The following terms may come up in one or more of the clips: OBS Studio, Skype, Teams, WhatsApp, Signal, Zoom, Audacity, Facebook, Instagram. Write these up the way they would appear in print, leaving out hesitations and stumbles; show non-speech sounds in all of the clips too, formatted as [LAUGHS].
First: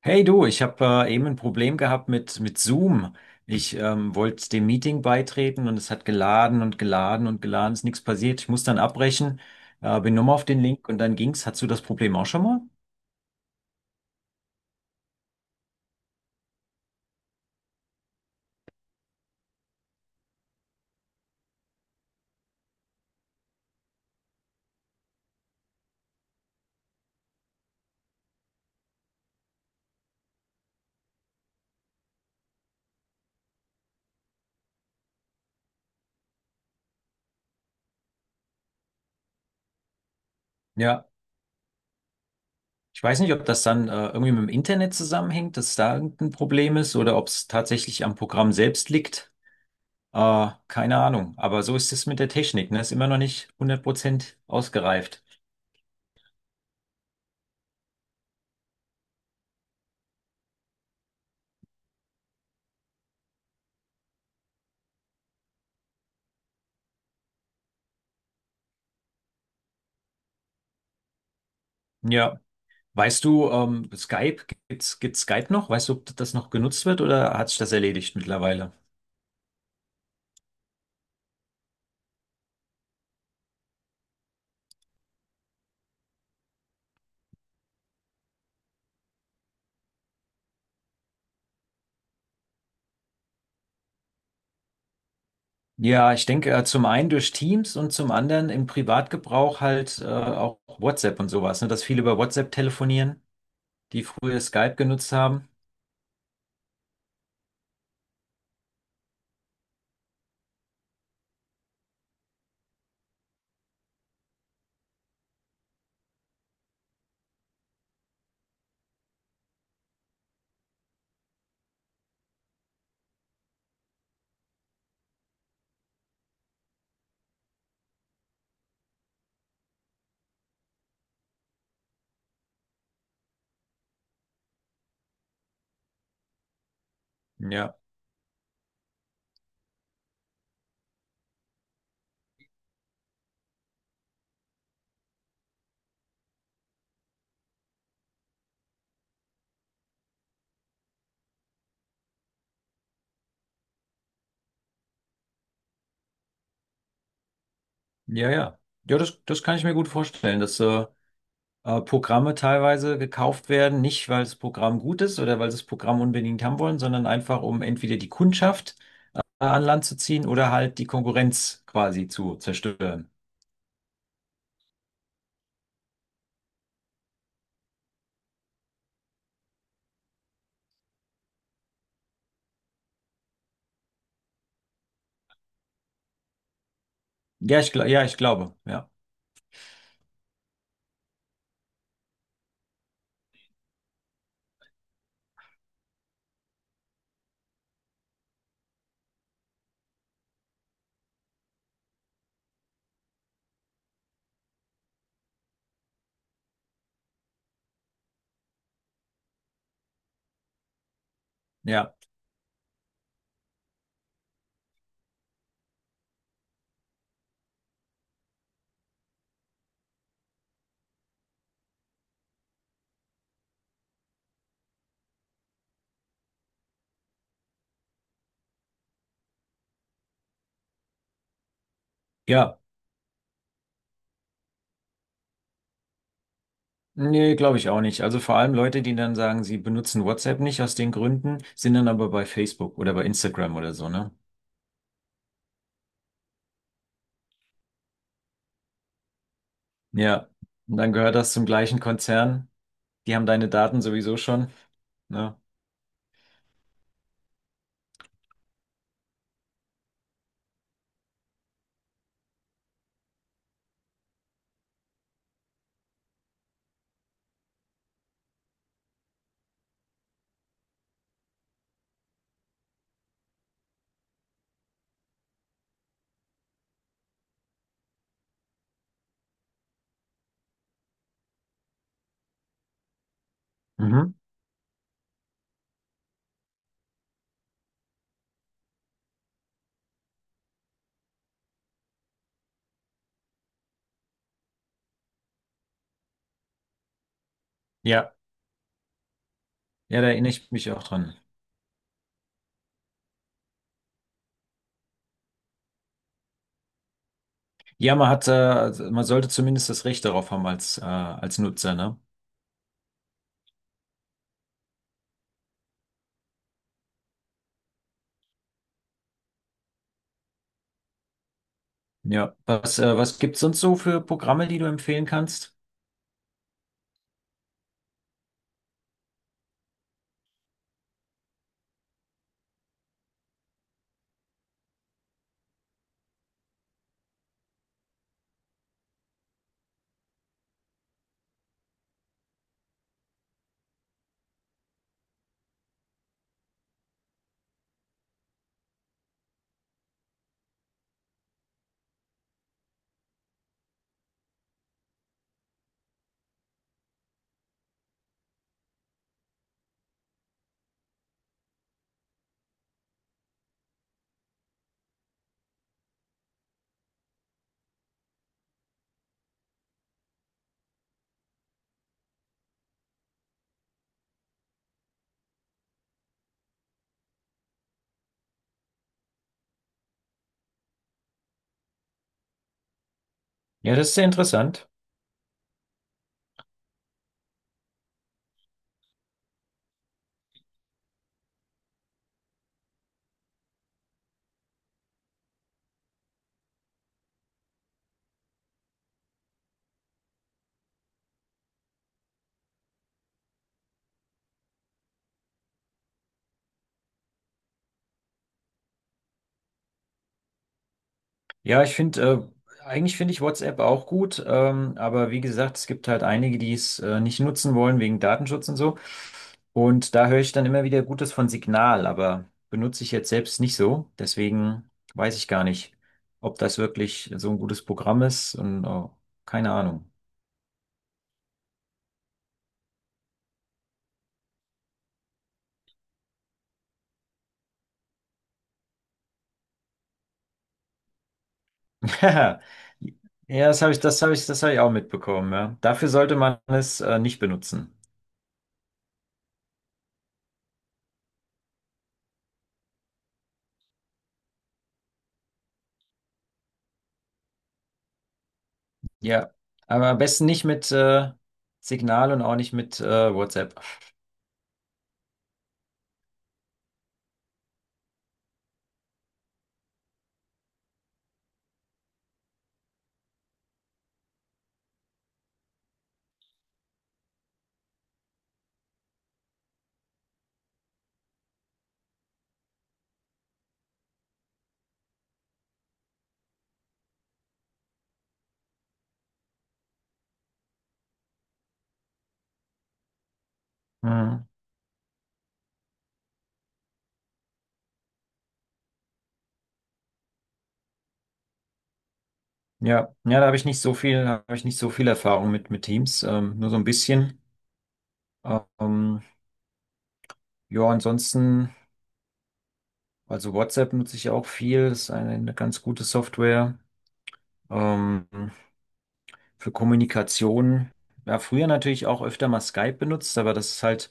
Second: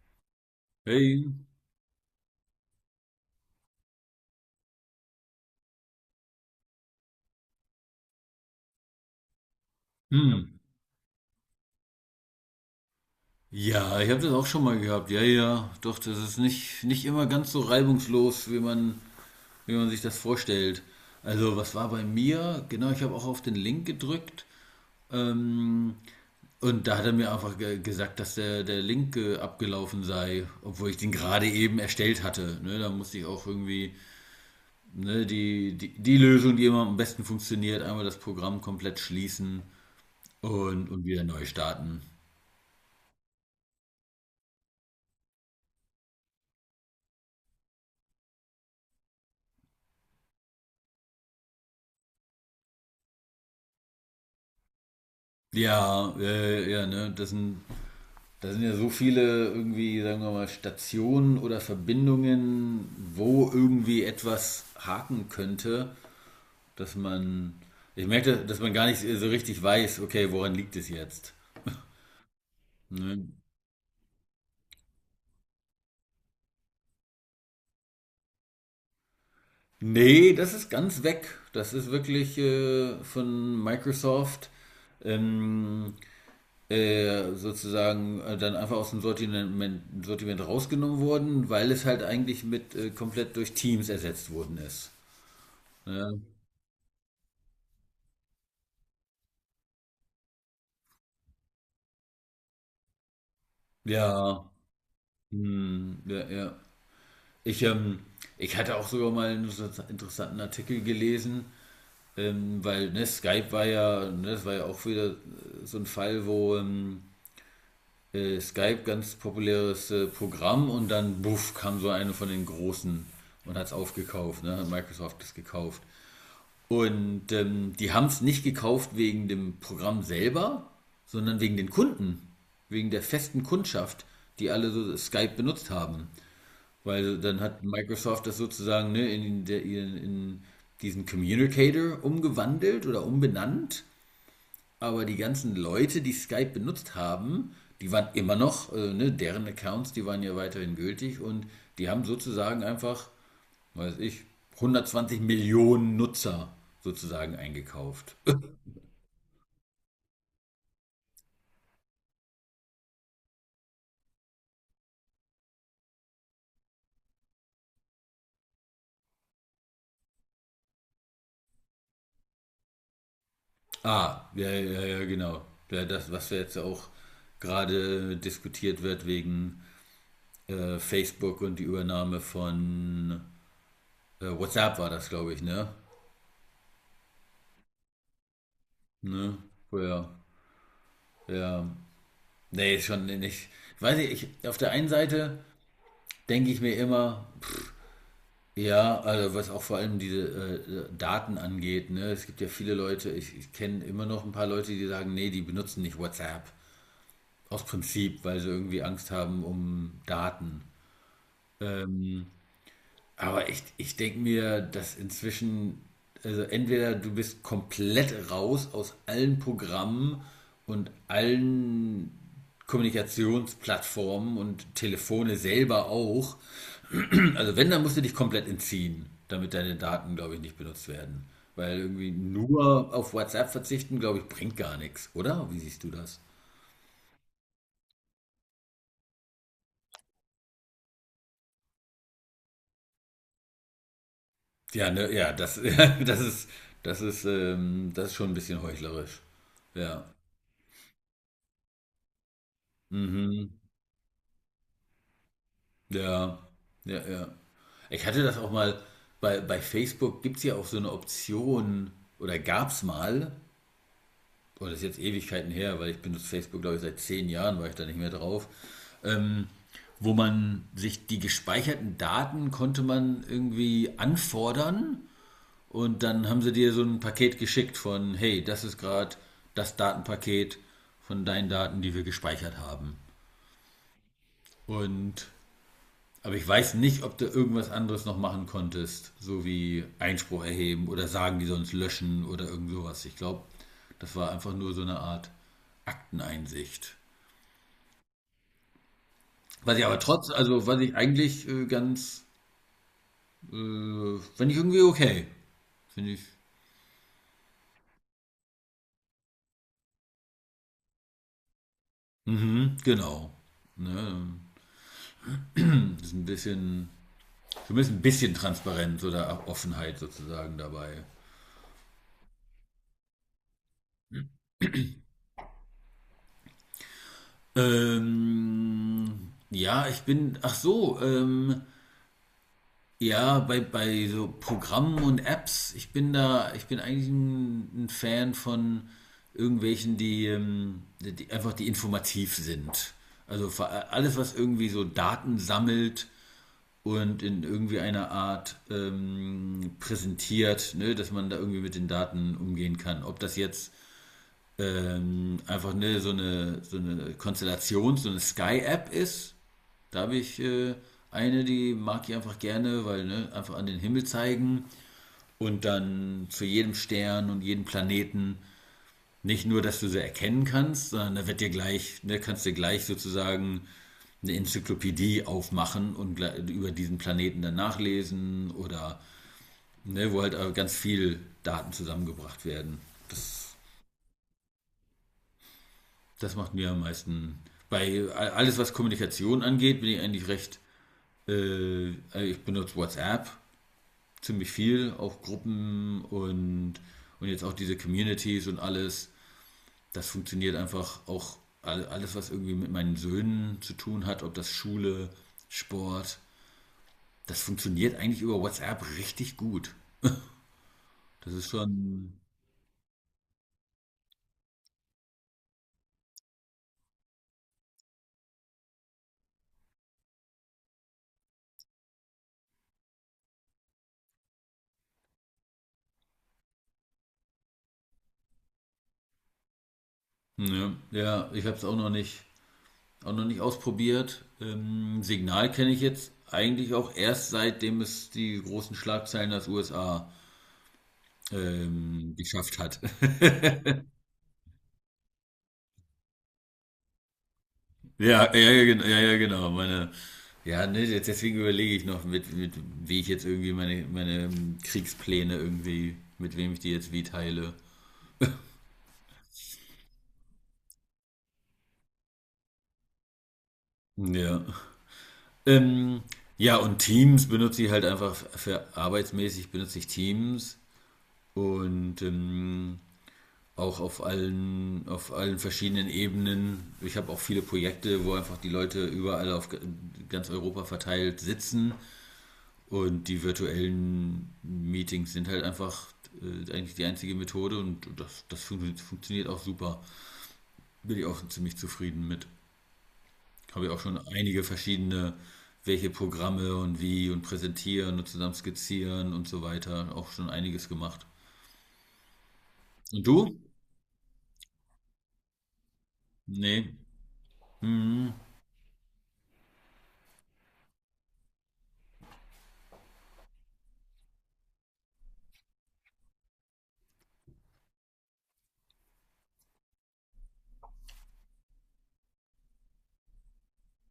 Hey du, ich habe Hey. eben ein Problem gehabt mit Zoom. Ich wollte dem Meeting beitreten und es hat geladen und geladen und geladen, ist nichts passiert. Ich muss dann abbrechen, bin nochmal auf Hm. den Link und dann ging's. Hattest du das Problem auch schon mal? Ja, ich habe das auch schon mal gehabt. Ja, ja, doch, das ist nicht immer ganz so reibungslos, wie wie man sich das vorstellt. Also, was war bei mir? Genau, ich habe auch auf den Link gedrückt. Ähm, und da hat er mir einfach ge gesagt, dass der Link abgelaufen sei, obwohl ich den gerade eben erstellt hatte. Ne, da musste ich auch irgendwie ne, die Lösung, die immer am besten funktioniert, einmal das Programm komplett schließen und, Ja. wieder neu starten. Ich weiß nicht, ob das dann irgendwie mit dem Internet zusammenhängt, dass da irgendein Problem ist oder ob es tatsächlich am Programm selbst liegt. Keine Ahnung. Aber so ist es mit der Technik, ne? Ist immer noch nicht hundert Prozent ausgereift. Ja, ja, ne, das sind ja so viele irgendwie, sagen wir mal, Stationen oder Verbindungen, wo irgendwie etwas haken könnte, dass man, ich merke, dass man gar nicht so richtig weiß, okay, woran liegt es jetzt? Ja. Ne? Weißt du, Skype, gibt's Skype noch? Weißt du, ob das noch genutzt wird oder hat sich das erledigt mittlerweile? Nee, das ist ganz weg. Das ist wirklich von Microsoft. Ähm, sozusagen dann einfach aus dem Sortiment rausgenommen wurden, weil es halt eigentlich mit komplett durch Teams ersetzt worden ist. Ja, Ne? ich denke, zum einen durch Teams und zum anderen im Privatgebrauch halt auch WhatsApp und sowas, ne? Dass viele über WhatsApp telefonieren, die früher Ja, Skype genutzt haben. hm, ja, ja. Ich, ähm, ich hatte auch sogar mal einen interessanten Artikel gelesen, weil ne, Skype war ja, ne, das war ja auch wieder so ein Fall, wo Skype ganz populäres Programm, und dann buff kam so eine von den großen und hat es aufgekauft, ne, hat Microsoft das gekauft. Und die haben es nicht gekauft wegen dem Programm selber, sondern wegen den Kunden, wegen der festen Kundschaft, die alle so Skype benutzt haben. Weil dann hat Ja, Microsoft das sozusagen ne, in diesen Communicator umgewandelt oder umbenannt. Aber die ganzen Leute, die Skype benutzt haben, die waren immer noch, ne, deren Accounts, die waren ja weiterhin gültig, und die haben sozusagen einfach weiß ich, 120 Millionen Nutzer sozusagen eingekauft. ja, ja. Ja, das kann ich mir gut vorstellen, dass Programme teilweise gekauft werden, nicht weil das Programm gut ist oder weil sie das Programm unbedingt haben wollen, sondern einfach um entweder die Kundschaft an Land zu ziehen oder halt die Konkurrenz quasi zu zerstören. Ah, ja, ja, ja, genau. Ja, das, was jetzt auch gerade diskutiert wird wegen Facebook und die Übernahme von WhatsApp war das, glaube ich, ne? Ja, ja, ich glaube, ja, Ne? Oh, ja, ja. Nee, schon nicht. Weiß ich, auf der einen Seite denke ich mir immer, ja, also was auch vor allem diese Daten angeht, ne? Es gibt ja viele Leute, ich kenne immer noch ein paar Leute, die sagen, nee, die benutzen nicht WhatsApp. Aus Prinzip, weil sie irgendwie Angst haben um Daten. ja, Ähm, aber ich denke mir, dass inzwischen, also entweder du bist komplett raus aus allen Programmen und allen Kommunikationsplattformen und Telefone selber auch. Also wenn, dann musst du dich komplett entziehen, damit deine Daten, glaube ich, nicht benutzt werden. Weil irgendwie ja. nur auf WhatsApp verzichten, glaube ich, bringt gar nichts, oder? Wie siehst du das? Nee, glaube ich auch nicht. Also vor allem Leute, die dann sagen, sie benutzen WhatsApp nicht aus den Gründen, sind dann aber bei Facebook oder bei Instagram oder so, ne? Ja, ne, ja, [LAUGHS] ja, das ist schon ein bisschen heuchlerisch. Ja. Ja. Und dann gehört das zum gleichen Konzern. Die haben deine Mhm. Daten sowieso schon, ne? Ja. Ja, ja. Ich hatte das auch mal, bei Facebook gibt es ja auch so eine Option, oder gab es mal, oh, das ist jetzt Ewigkeiten her, weil ich benutze Facebook, glaube ich, seit zehn Jahren war ich da nicht mehr drauf, ähm, wo man sich die gespeicherten Daten konnte man irgendwie anfordern, und dann haben sie dir so ein Paket geschickt von, hey, das ist gerade das Datenpaket von deinen Daten, die wir gespeichert haben. Mhm. Und aber ich weiß nicht, ob du irgendwas anderes noch machen konntest, so wie Einspruch erheben oder sagen, die sonst löschen oder irgend sowas. Ich glaube, das war einfach nur so eine Art Akteneinsicht. Ja, Was ich aber ja, da trotz, erinnere ich also mich was auch ich dran. eigentlich ganz, finde ich irgendwie okay. Finde ich, Ja, man hat, also man sollte zumindest das Recht darauf haben als, als Nutzer, ne? mhm, genau. Ne? Das ist ein bisschen, zumindest ein bisschen Transparenz oder Offenheit sozusagen dabei. Ja. Was, was gibt's sonst so für Programme, die du empfehlen kannst? Ja, ich bin, ach so, Ja, bei so Programmen und Apps, ich bin eigentlich ein Fan von irgendwelchen, die informativ sind. Also alles, was irgendwie so Daten sammelt und in irgendwie einer Art präsentiert, ne, dass man da irgendwie mit den Daten umgehen kann. Ob das jetzt einfach ne, so eine Konstellation, so eine Sky-App ist, da habe ich eine, die mag ich einfach gerne, weil ne, einfach an den Himmel zeigen und dann zu jedem Stern und jedem Planeten, nicht nur, dass du sie erkennen kannst, sondern da wird dir gleich, ne, kannst dir gleich sozusagen eine Enzyklopädie aufmachen und über diesen Planeten dann nachlesen oder ne, wo halt ganz viel Daten zusammengebracht werden. Ja, das ist sehr interessant. Das macht mir am meisten. Bei alles, was Kommunikation angeht, bin ich eigentlich recht. Äh, ich benutze WhatsApp ziemlich viel, auch Gruppen und, jetzt auch diese Communities und alles. Das funktioniert einfach auch alles, was irgendwie mit meinen Söhnen zu tun hat, ob das Schule, Sport, das funktioniert eigentlich über WhatsApp richtig gut. Das ist Ja, ich finde, schon, eigentlich finde ich WhatsApp auch gut, aber wie gesagt, es gibt halt einige, die es nicht nutzen wollen wegen Datenschutz und so. Und da höre ich dann immer wieder Gutes von Signal, aber benutze ich jetzt selbst nicht so. Deswegen weiß ich gar nicht, ob das wirklich so ein gutes Programm ist und oh, keine Ahnung. ja, ja ich habe es auch noch nicht ausprobiert. Signal kenne ich jetzt eigentlich auch erst, seitdem es die großen Schlagzeilen aus USA geschafft hat. [LAUGHS] Ja, das habe ich auch mitbekommen, ja. Dafür sollte man es nicht benutzen. Ja, ja, ja, ja, ja, genau. Ja, ne, deswegen überlege ich noch, wie ich jetzt irgendwie meine Kriegspläne irgendwie, mit wem ich die jetzt wie teile. Ja, aber am besten nicht mit Signal und auch nicht mit WhatsApp. Ja. Ähm, ja, und Teams benutze ich halt einfach für arbeitsmäßig benutze ich Teams und auch auf allen verschiedenen Ebenen. Ich habe auch viele Projekte, wo einfach die Leute überall auf ganz Europa verteilt sitzen. Und die virtuellen Meetings sind halt einfach eigentlich die einzige Methode, und das funktioniert auch super. Bin ich auch ziemlich zufrieden mit. Habe ich auch schon Mhm. einige verschiedene, welche Programme und wie und präsentieren und zusammen skizzieren und so weiter, auch schon einiges gemacht. Ja, Und ja, du? Da habe ich nicht so viel Erfahrung mit Teams, nur so ein Nee. bisschen. Mhm. Ähm, ja, ansonsten, also WhatsApp nutze ich auch viel, das ist eine ganz gute Software ähm, für Kommunikation. Ja, früher natürlich auch öfter mal Skype benutzt, aber das ist halt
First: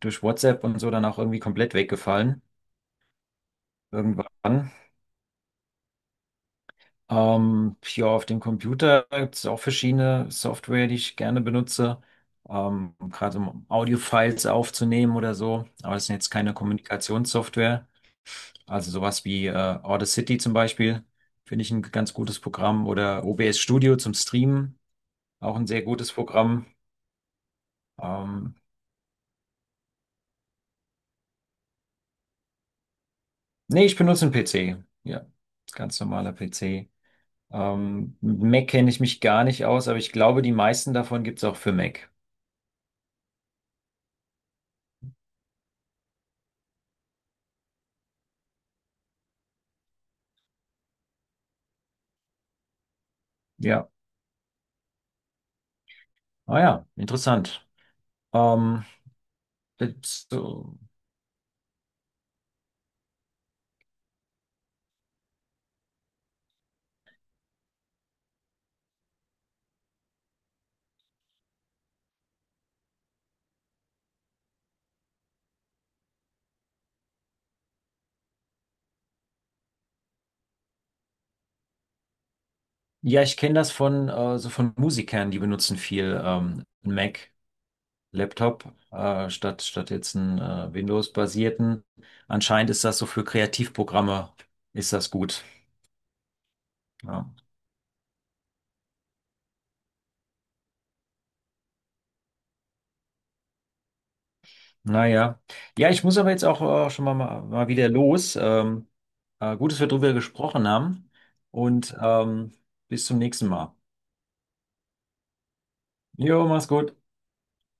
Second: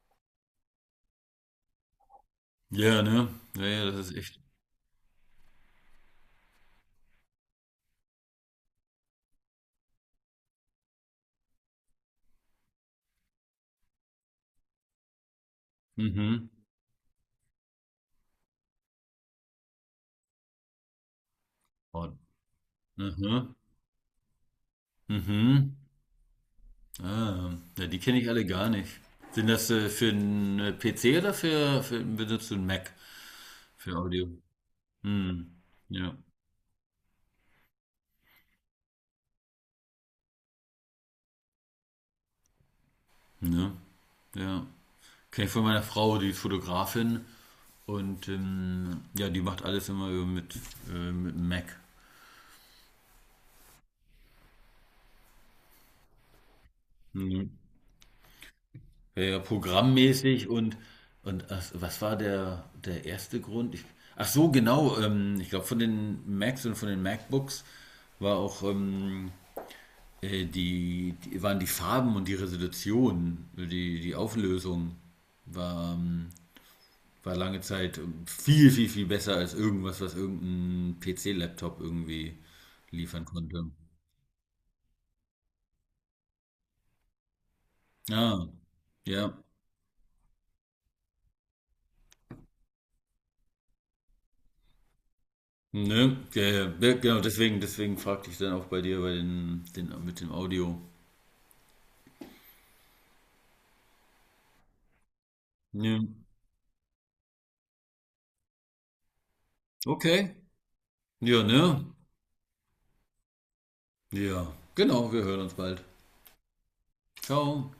durch WhatsApp und so dann auch irgendwie komplett weggefallen Ja, ne? Ja, ja, das ist echt. irgendwann. Ja, auf dem Computer gibt es auch verschiedene Software, die ich gerne benutze, gerade um Audio-Files aufzunehmen oder so. Aber das sind jetzt Mhm. keine Kommunikationssoftware. Also sowas wie Audacity zum Beispiel finde ich ein ganz Und, gutes Programm oder mhm. OBS Studio zum Streamen, auch ein Mhm. sehr gutes Programm. Ah, ja, die kenne ich alle Ähm, gar nicht. Sind das für einen PC oder für benutzt du einen Mac Nee, für ich benutze Audio? einen PC. Ja, Hm, ganz ja, normaler PC. Mit Mac kenne ich mich gar nicht aus, aber ich glaube, die meisten davon gibt es auch für Mac. ne, ja. Kenne ich von meiner Frau, die ist Fotografin, und ja, die macht alles immer mit dem Mac. Ja. Ah ja, Mhm. interessant. Ähm, Ja, ja, ja, jetzt, programmmäßig und, so, und ach, was war der erste Grund? Ach so, genau. Ich glaube, von den Macs und von den MacBooks war auch die waren die Farben und die Resolution, die Auflösung war, war lange Zeit viel besser als irgendwas, was irgendein PC-Laptop irgendwie ja, liefern ich kenne konnte. das von so von Musikern, die benutzen viel einen Mac, Ah, Laptop, ja. statt jetzt einen Windows-basierten. Anscheinend ist das so für Kreativprogramme ist das gut. Ne, ja, ja, ja, genau, Ja. Deswegen fragte ich dann auch bei dir bei den mit dem Audio. Naja, ja, Ja, Ne. ich muss aber jetzt auch schon mal wieder los. Gut, dass wir drüber Okay. gesprochen haben Ja, ne? und bis zum nächsten Mal. Ja. Genau, wir hören uns bald. Jo, mach's gut. Ciao.